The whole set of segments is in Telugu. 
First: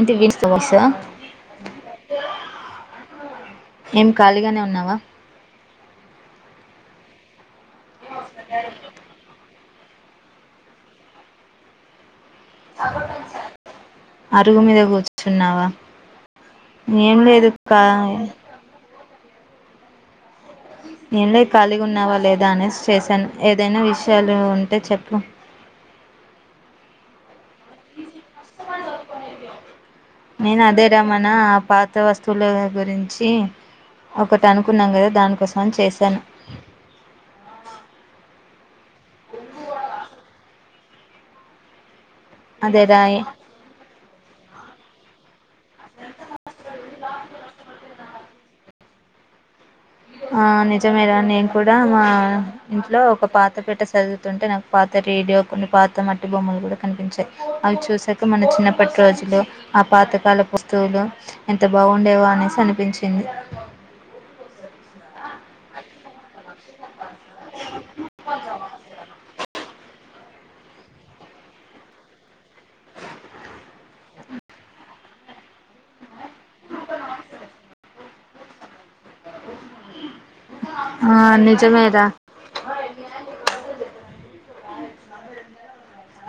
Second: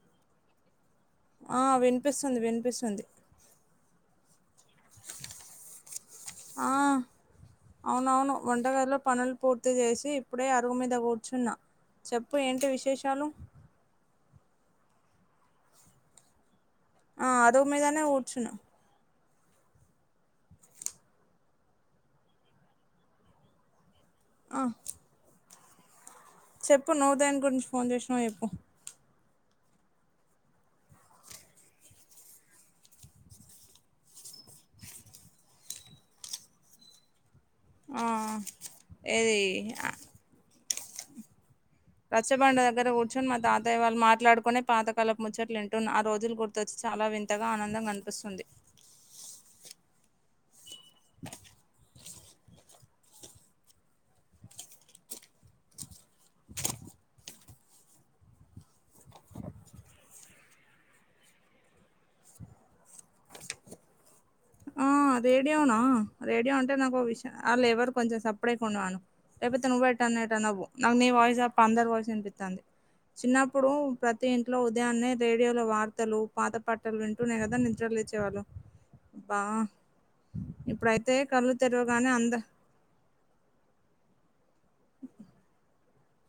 ఇంటిక్ తీసుకొని వస్సా ఆ విన్పిస్తుంది విన్పిస్తుంది ఏం ఖాళీగానే ఉన్నావా? ఆ అవునవును వంటగదులో పనులు పూర్త్ పూర్తి చేసి ఇప్పుడే అరువు మీద కూర్చున్న చెప్పు ఏంటి విశేషాలు? అరుగు మీద కూర్చున్నావా ఏం ఆ లేదు అరువు మీదనే క్కాయ కూర్చున్నా ఏం లేదు ఖాళీగా ఉన్నావా లేదా అనేస్ చేశాను ఏదైనా విషయాలు ఆ ఉంటే చెప్పు చెప్పు నువ్వు దేని గురించి ఫోన్ చేసినావొ చెప్పు నేను అదే రమనా ఆ పాత వస్తువుల గురించి ఒకటి అనుకున్నాం కదా దానికోసం అని చేశాను ఆ ఏది ఆ రచ్చబండ దగ్గర అదేరా కూర్చొని మా తాతయ్య వాళ్ళు మాట్లాడుకునే పాతకాలపు ముచ్చట్లు వింటున్న ఆ రోజులు గుర్తొస్త్ చాలా వింతగా ఆనందంగా అనిపిస్తుంది ఆ నిజమేరా నేను కూడా మా ఇంట్లో ఒక పాత పెట్టె చదువుతుంటే నాకు పాత డ్ రేడియో కొన్ని పాత మట్టి బొమ్మలు కూడా కనిపించాయి అవి చూసాక మన చిన్నప్పటి రోజులు ఆ పాతకాల వస్తువులు ఎంత బాగుండేవో అనేసి అనిపించింది ఆ రేడియో నా రేడియో అంటే నాకు ఆళ్ళు ఎవరు కొంచెం సప్పడేక ఉండుమను లేపోతే నువ్ ఏ ఎటన్న పో నాకు నీ వాయిస్ అ అందరు వాయిస్ వినిపిస్తది చిన్నప్పుడు ప్రతి ఇంట్లో ఉదయాన్నే రేడియో లో వార్తలు పాత పాటలు వింటునే కదా నిద్ర లేచే వాళ్ళము బా ఇప్పుడైతే ఆ కళ్ళు నిజమేరా తెరవగానే అంద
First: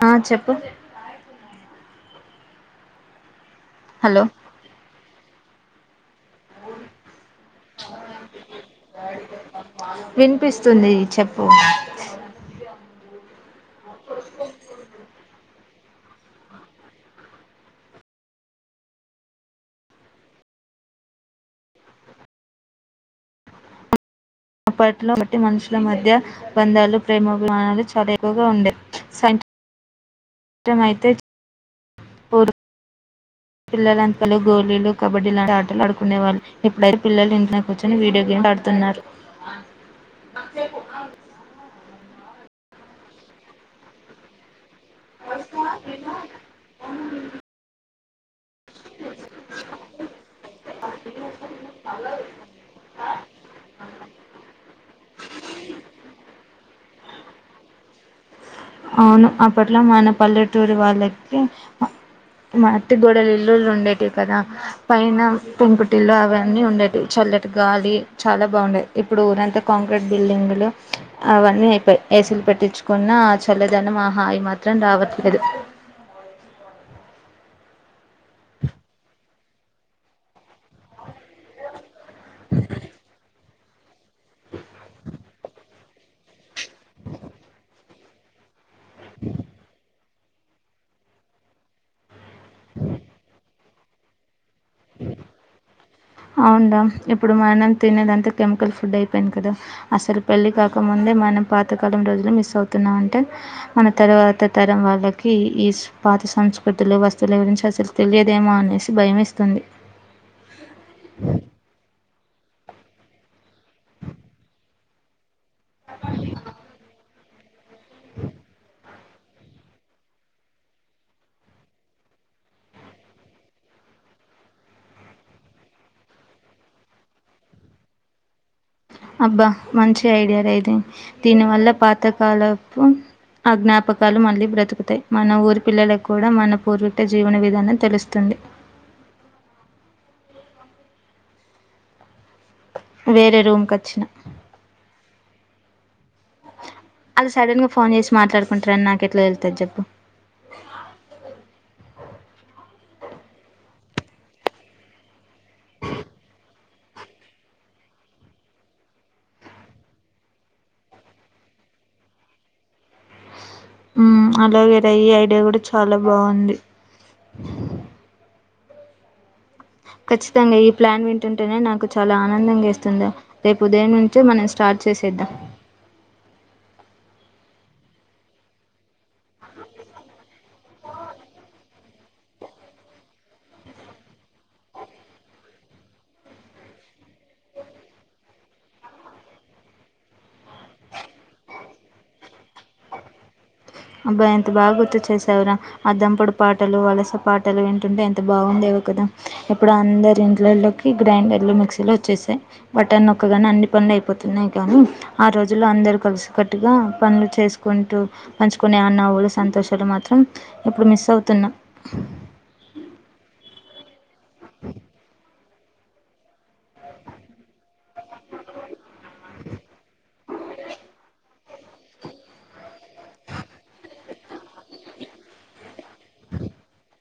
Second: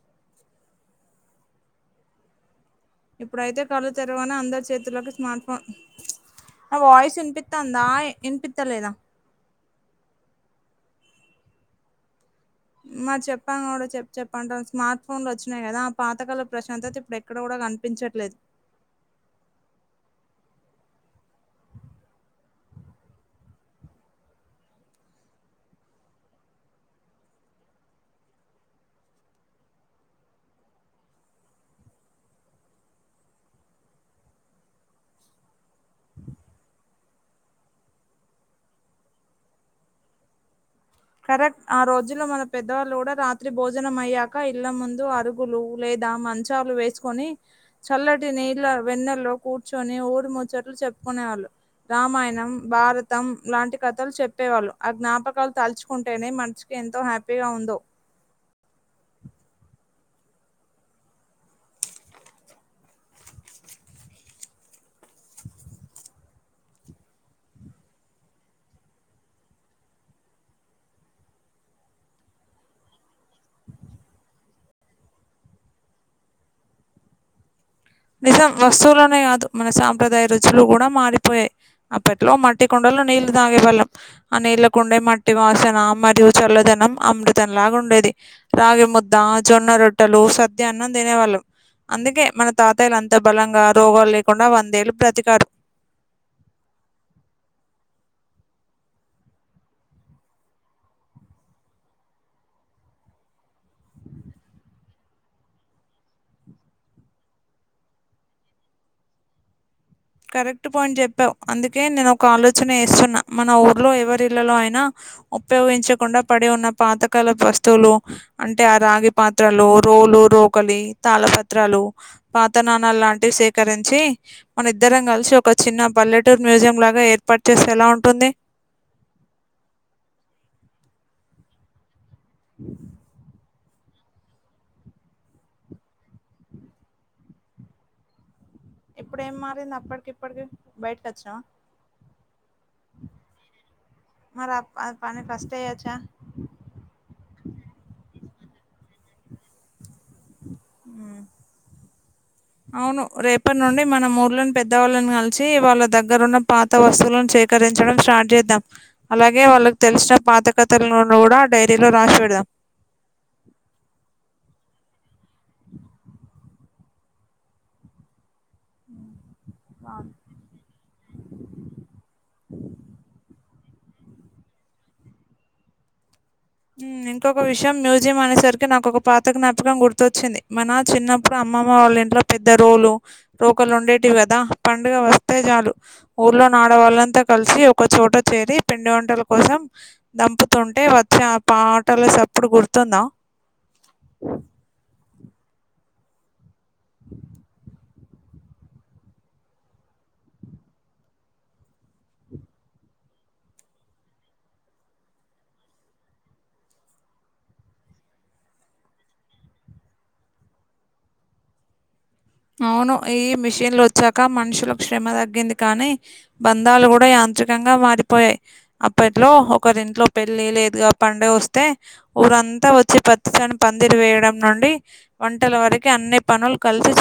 ఆ చెప్పు ఇప్పుడైతే కళ్ళ హలో తరువానే అందరి చేతుల్లోకి స్మార్ట్ ఫోన్ ఆ వాయిస్ ఇనిపితందా ఇనిపితలేదా వినిపిస్తుంది చెప్పు మరి చెప్పంగా కూడా చెప్పు చెప్పంటావు స్మార్ట్ ఫోన్లు వచ్చినాయి కదా ఆ పాతకాల ప్రశాంతత ఇప్పుడు ఎక్కడ కూడా కనిపించట్లేదు అప్పట్లో బట్టి మనుషుల మధ్య బంధాలు ప్రేమాభిమానాలు చాలా ఎక్కువగా ఉండేయి స సాధ్యమైతే పిల్లలంతలో గోలీలు కబడ్డీ లాంటి ఆటలు ఆడుకునేవాళ్ళు ఇప్పుడైతే పిల్లలు ఇంట్లోనే కూర్చొని వీడియో గేమ్ మాట్లాడుతున్నారు అక్కయ కు కరెక్ట్ ఆ రోజులో మన పెద్దవాళ్ళు కూడా రాత్రి భోజనం అయ్యాక ఇళ్ల ముందు అరుగులు లేదా మంచాలు వేసుకొని చల్లటి నీళ్ళ వెన్నల్లో కూర్చొని ఊరు ముచ్చట్లు చెప్పుకునేవాళ్ళు రామాయణం భారతం లాంటి కథలు చెప్పేవాళ్ళు ఆ జ్ఞాపకాలు తలచు అనీ మనసుకి ఎంతో హ్యాపీగా ఉందో అవును అప్పట్లో మన పల్లెటూరు వాళ్ళకి మట్టి గోడలు ఇల్లులు ఉండేటివి కదా పైన పెంకుటిల్లు అవన్నీ ఉండేటివి చల్లట్ గాలి చాలా బాగుండేది ఇప్పుడు ఊరంతా కాంక్రీట్ బిల్డింగ్లు అవన్నీ అయిపోయయి ఏసి లు పెట్టించుకున్నా చల్లదనం ఆ హాయి మాత్రం రావట్లేదు నిజం వస్తువులోనే కాదు మన సాంప్రదాయ రుచులు కూడా మారి పోయాయి అప్పట్లో మట్టి కుండలో నీళ్ళలు తాగేవాళ్ళం ఆ నీళ్ళ కుండే మట్టి వాసన మరియు చల్లదనం అమృతంలాగా ఉండేది రాగి ముద్ద జొన్న రోట్టలు సిద్ధి అన్నం తినే వాళ్ళు అందుకే మన తో అవున్ రా ఇప్పుడు మనం తినేదంతా కెమికల్ ఫుడ్ అయిపోయింది కదా అసలు పెళ్లి కాకముందే మనం పాతకాలం రోజులు మిస్ అవుతున్నా అంటే మన తర్వాత తరం వాళ్ళకి ఈ పాత సంస్కృతులు వస్తువులు గురించి తెలియదేమో అనేసి భయం వేస్తుంది కరెక్ట్ పాయింట్ చెప్పావు అందుకే నేను ఒక ఆలోచన చేస్తున్నా మన ఊర్లో ఎవరిళ్లలో అయినా ఉపయోగించకుండా పడి ఉన్న పాత పాతకాలపు వస్తువులు అంటే ఆ రాగి పాత్రలు రోలు రోకలి తాళ పత్రాలు పాత నాణాలు లాంటివి సేకరించి మన ఇద్దరం కల్సి ఒక చిన్న పల్లెటూరు మ్యూజియం లాగా ఏర్పాటు చేస్తే ఎలా ఉంటుంది అబ్బా మంచి ఐడియా ర ఇది దీని వల్ల పాతకాలపు ఆ జ్ఞాపకాలు మళ్ళీ బ్రతుకుతాయి, మన ఊరి పిల్లలకు కూడా మన పూర్వీక జీవన విధానం తెలుస్తుంది. ఇప్పుడేం మారింది అప్పట్కిప్పట్కి బయటకచ్నావ వేరే రూమ్ కచ్చిన సయాచా అది సడన్ గా ఫోన్ చేసి మాట్లాడుకుంటరని నాకెట్ల తెలుస్తది జెప్పు అవును రేపడి నుండి మనం ఊర్లోని పెద్దవాళ్ళని గల్షి వాళ్ళ దగ్గర ఉన్న పాత వస్తువులను సేకరి ఇంచడం స్టార్ట్ చేద్దాం అలాగే వాళ్ళకి తెల్షిన పాత కథలోను గుడ డైరీలో రాసి పెడదాం [inaudible] మ్మ్ అలాగేర ఈ ఐడియా గుడ చాలా బావుంది ఖచ్చితంగా ఈ ప్లాన్ వింటుంటేనే నాకు చాలా ఆనందంగా ఏస్తుంద రేపు ఉదయం నుంచే మనం స్టార్ట్ చేసేద్దాం మ్మ్ ఇంకొక విషయం మ్యూజియం అనేసరికే నాకొక పాత జ్ఞాపకం గుర్తొచ్చింది మనా చిన్నప్పుడు అమ్ అమ్మమ్మ వాళ్ళింట్లో పెద్ద రోలు రోకలు ఉండేటివి గదా పండుగ వస్తే జాలు ఊర్లో ఆడవాళ్లంతా కలిసి ఒక చోట చేరి పిండి వంటల కోసం దంపుతుంటే వచ్చే పాటల సప్పుడు గుర్తుందా అబ్బా ఎంత బా గుర్తు చేసావురా ఆ దంపుడు పాటలు అలస పాటలు వింటుంటే ఎంత బాగుండే కదా ఇప్పుడు అందరి ఇండ్లలోకి గ్రైండర్ లు మిక్సీ లు వచ్చేసాయి బటన్ నొక్కగానే అన్ని అయిపోతున్నాయి గానీ ఆ రోజుల్లో అందరు కలిసికట్టుగా పనులు చేసుకుంటూ పంచుకునే ఆ నవ్వులు సంతోషాలు మాత్రం ఇప్పుడు మిస్ అవుతున్నాం అవును ఈ మిషిన్లు వచ్చాక మనుషులకు ష్రమ తగ్గింది కానీ బంధాలు గూడా యాంత్రికంగా మారిపోయాయి అప్పట్లో ఒకరింట్లో పెళ్లి లేదుగా పండే ఊరంతా వచ్చి పచ్చని పందిరు వేయడం నుండి వంటల వరకు అన్నీ పనులు కలిసి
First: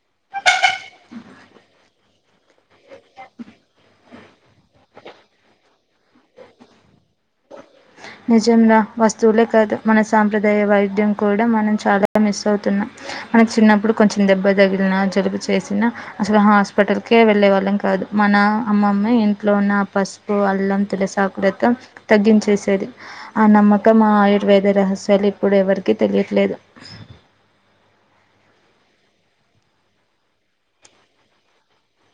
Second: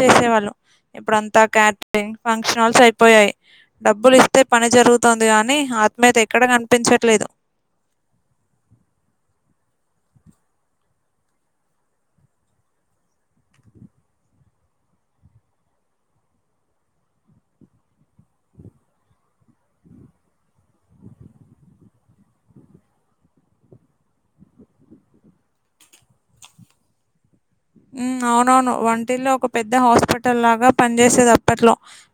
ఫంక్షనాల్స్ అయిపోయాయి డబ్బులి తే పని జరుగుతోంది కానీ ఆత్మీయత ఎక్కడ కనిపించట్లేదు నిజం రా వస్తువులే కాదు మన సాంప్రదాయ వైద్యం కూడా మనం చాలా మిస్ అవుతున్నాం మనకి చిన్నప్పుడు కొంచెం దెబ్బ దగిలిన జలుబు చేసినా అసలు హాస్పిటల్కే వెళ్ళే వాళ్ళం కాదు మన అమ్మమ్మే ఇంట్లో ఉన్న పసుపు అల్లం తులసాకులతో తగ్గించేసేది ఆ నమ్మకం ఆ ఆయుర్వేద రహస్యాలు ఇప్పుడు ఎవరికి తెలియట్లేదు మ్మ్ అవునవును వంటిల్లో ఒక పెద్ద హాస్పిటల్ లాగా పనిజేసేది అప్పట్లో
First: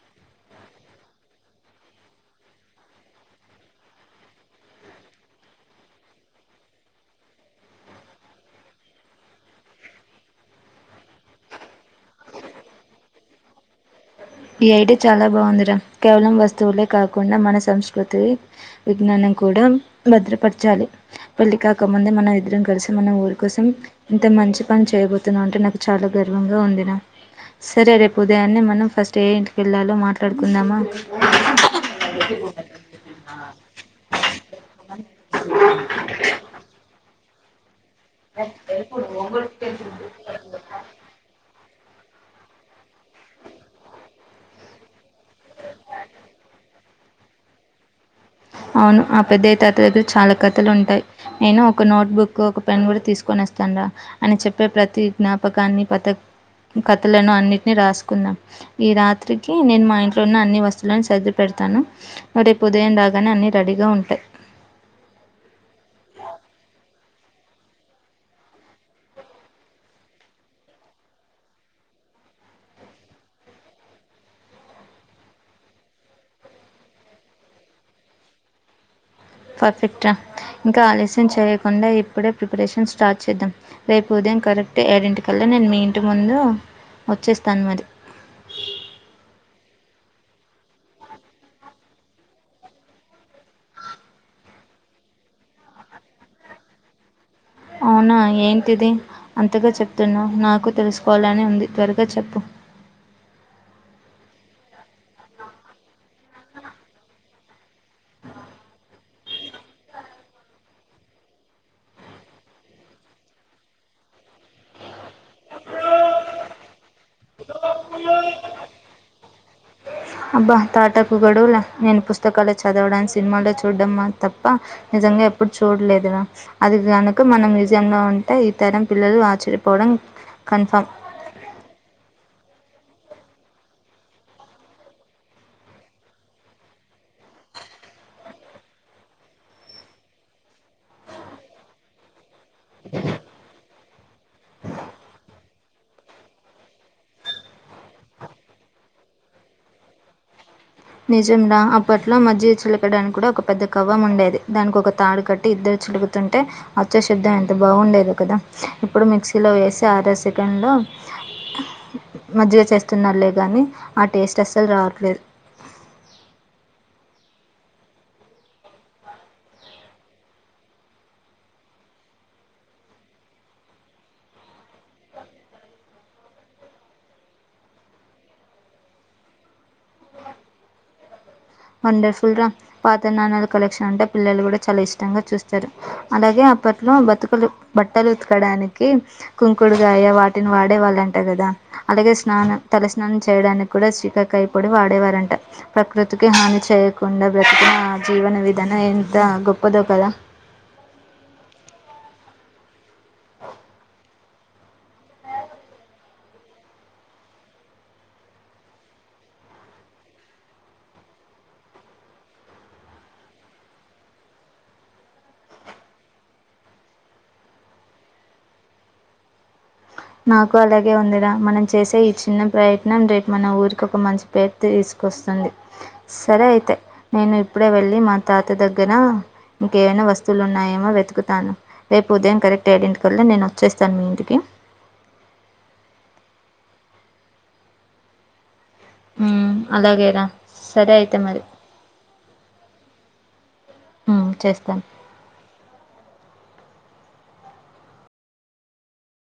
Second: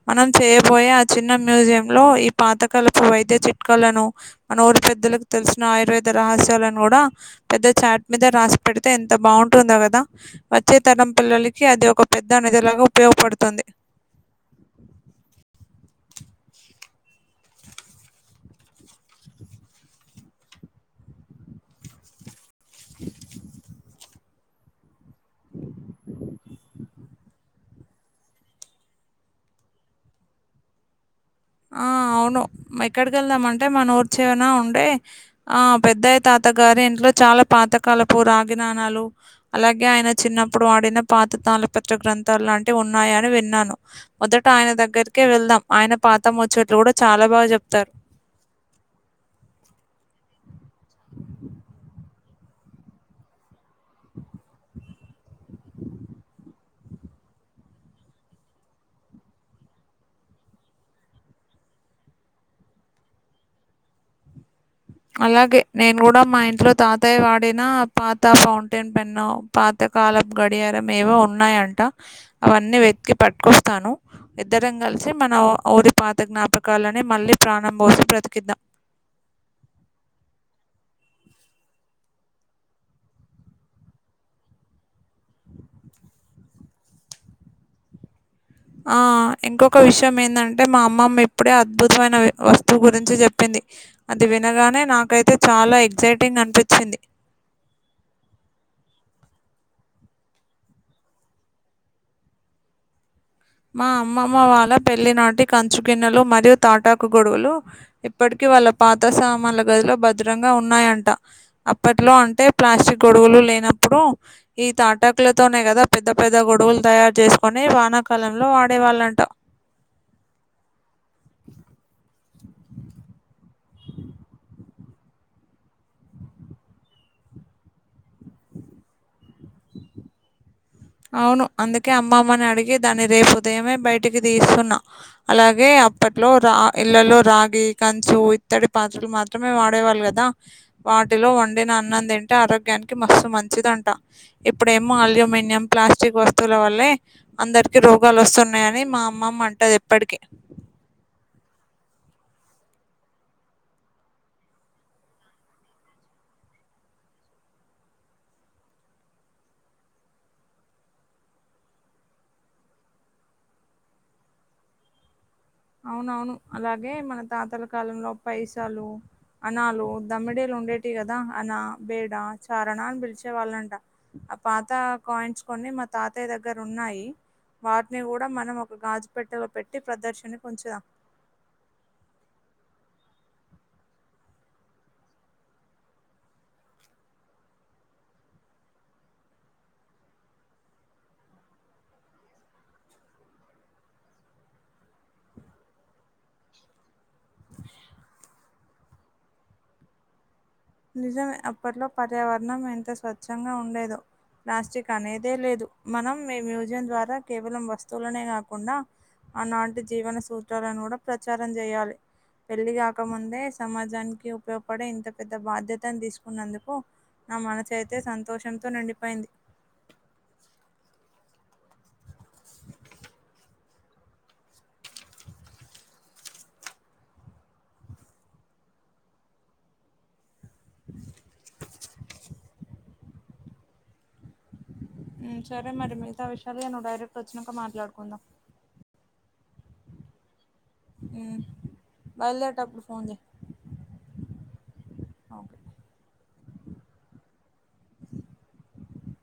మనం చే పోయే ఆ చిన్న మ్యూజియం లో ఈ పాత కాలపు వైద్య చిట్కలను మన ఊరు పెద్దలకు తెలుసు ఆయుర్వేద రహస్యాలను గూడా పెద్ద చాట్ మీద రాసి పెడితే ఎంత బాగుంటుందో గదా వచ్చే తరం పిల్లలకి అది ఒక పెద్ద నిధిలాగా ఉపయోగపడుతుంది ఈ ఐడి చాలా బాగుంది రా కేవలం వస్తువులే కాకుండా మన సంస్కృతి విజ్ఞాని కూడా భద్రపరచాలి పెళ్లి కాకముందే మనం ఇద్దరం కలిసి మన ఊరి కోసం అంత మంచి పని చేయబోతున్నావు అంటే నాకు చాలా గర్వంగా ఉందినా సరే రేపు ఉదయాన్నే మనం ఫస్ ఇంటికెళ్ళాలో మాట్లాడుకుందామా ఆ అవును ఎక్కడికెళ్దామంటే మన ఊర్చివనా ఉండే ఆ పెద్దయ తాత గారి ఇంట్లో చాలా పాతకాలపు రాగి నాణాలు అలాగే ఆయన చిన్నప్పుడు ఆడిన పాతతాల పత్ర గ్రంథాలు లాంటి ఉన్నాయని విన్నాను మొదట ఆయన దగ్గరికే వెళ్దాం ఆయన పాత ముచ్చట్లు గూడా చాలా బా చెప్తార్ అవును ఆ పెద్దయ్య తాత దగ్గర చాలా కథలుంటాయి నేను ఒక నోట్ బుక్ ఒక పెన్ గూడ తీసుకుని వస్తండ అని చెప్పే ప్రతి జ్ఞాపకాన్ని పత కథలను అన్నిటిని రాసుకున్నా ఈ రాత్రికి నేను మా ఇంట్లో ఉన్న అన్ని వస్తువులను సద్ది పె తాను రేపు ఉదయం రాగానే అన్ని రెడీగా ఉంటాయి అలాగే నేను కూడా మా ఇంట్లో తాతయ్య వాడిన పాత ఫౌంటైన్ పెన్ను పాత కాలం గడియారం ఏవో ఉన్నాయంట అవన్నీ వెతికి పట్టుకొస్తాను ఇద్దరంగ కలిసి మన ఊరి పాత జ్ఞాపకాలని మళ్ళీ ప్రాణం భోసి బ్రతికిద్దాం పర్ఫెక్ట్ రా ఇంకా ఆలస్యం చేయకుండా ఇప్పుడే ప్రిపరేషన్ స్టార్ట్ చేద్దాం రేపు ఉదయం కరెక్ట్ ఏడింటి కల్ నేను మీ ఇంటి ముందు వచ్చేస్తాను మరి ఆ ఇంకొక విషయం ఏందంటే మా అమ్మమ్మ ఇప్పుడే అద్భుతమైన వస్తువు గురించి చెప్పింది అది వినగానే నాకైతే చాలా ఎగ్జైటింగ్ అనిపించింది అవునా ఏంటిది అంతగా చెప్తున్నావు నాకు తెలుసుకోవాలని ఉంది త్వరగా చెప్పు [inaudible] మా అమ్మమ్మ వాళ్ళ పెళ్లి నాటి కంచు గిన్నెలు మరియు తాటాకు గొడగులు ఇప్పటికిీ వాళ్ళ పా కొత్త సామాన్ల గదిలో భద్రంగా ఉన్నాయంట అప్పట్లో అంటే ప్లాస్టిక్ గొడవలు లేనప్పుడు ఉ ఈ తాట ట్లతోనే కదా పెద్ద పెద్ద గొడవులు తయారు చేసుకొని వానా కాలంలో వాడేవాళ్ళంట అబ్బా తాటాకు గొడుగుల నేను పుస్ తకాలు చదవడానికి సినిమాలో చూడ్డం తప్ప నిజంగా ఎప్పుడు చూడలేదు రా అది గనుక మన మ్యూజియం లో ఉంటే ఈ తరం పిల్లలు ఆచర్యపోవడం అవును అందుకే అమ్మమ్మని అడి దాని రేపు ఉదయమే బయటికి తీస్తున్నా అలాగే అప్పట్లో రా ఇళ్లలో రాగి కంచు ఇతడి పాత్రలు మాత్రమే వాడేవాళ్ళు కదా వాటిలో వండిన అన్నం తిన్ ఆరోగ్యానికి మస్తు మంచిదంట ఇప్పుడేమో అల్యూమినియం ప్లాస్టిక్ వస్తువుల వల్లే అందరికీ రోగాలు వస్తున్నాయని మా అమ్మమ్మ అంటంది ఎప్పటికీ నిజం రా అప్పట్లో మధ్య చిలకడానికి కూడా ఒక పెద్ద కవ్వం ఉండేది దానికి ఒక తాడు కట్టి ఇద్దరు చిలు తంటే అచ్చశుద్ధం ఎంత బాగుండేదో కదా ఇప్పుడు మిక్సీలో వేసి అర సెకండ్లో మజ్జిగ చేస్తున్నారులే గానీ ఆ టేస్ట్ అస్సలు రావట్లేదు అవునవును అలాగే మన తాతల కాలంలో పైసాలు అనాలు దమిడీలు ఉండేటి కదా అనా బేడా చారన అని పిలిచే వాళ్ళంట ఆ పాత కాయిన్స్ కొ మా తాతయ్య దగ్గర ఉన్నాయి వాటిని కూడా మనం ఒక గాజు పెట్టలో పెట్టి ప్రదర్శిని వచ్చుగా వండర్ఫుల్ రా పాత నాణాలు కలెక్షన్ అంటే పిల్లలు కూడా చాలా ఇష్టంగా చూస్తారు అలాగే అ అప్పట్లో బతుకులు బట్టలు ఉతకడానికి కుంకుడుగాయ వాటిని వాడేవాళ్ళ అంట కదా అలాగే స్నానం తల స్నానం చేయడానికి కూడా శీకా కాయపొడి వాడేవారంట ప్రకృతి తి హాని చేయకుండా బ్రతికిన ఆ జీవన విధాన ఎంత గొప్పదో కదా నిజమే అప్పట్లో పర్యావరణం ఎంత స్వచ్ఛంగా ఉండేదో ప్లాస్టిక్ అనేదే లేదు మనం మీ మ్యూజియం ద్వారా కేవలం వస్తువులనే కాకుండా ఆనాటి జీవన సూత్రాలను కూడా ప్రచారం చేయాలి పెళ్లి కాకముందే సమాజానికి ఉపయోగపడే ఇంత పెద్ద ఇంత బాధ్యతను తీసుకున్నందుకు నా మనుసయితే సంతోషంతో నిండిపోయింది నాకు అలాగే ఉందిరా మనం చేసే ఈ చిన్న ప్రయత్నం రేపు మన ఊరికి ఒక మంచి పేరు తీస్ వస్తుంది సరే అయితే నేను ఇప్పుడే వెళ్ళి మా తాత దగ్గర ఇంకేవైనా వస్తువులు ఉన్నాయేమో వెతుకుతాను రేపు ఉదయం కరెక్ట్ ఏడింటికల్ల నేను వచ్చేస్తాను మీ ఇంటికి ఉమ్ సరే మరి మిగతా విషయాలు నువ్వు డైరెక్ట్ వచ్చానాక మాట్లాడుకుందాం ఉమ్ అలాగేరా సరే అయితే మరి. ఉమ్ బయలుదేరేటప్పుడు ఫోన్ చేయ్ ఆ చేస్తాను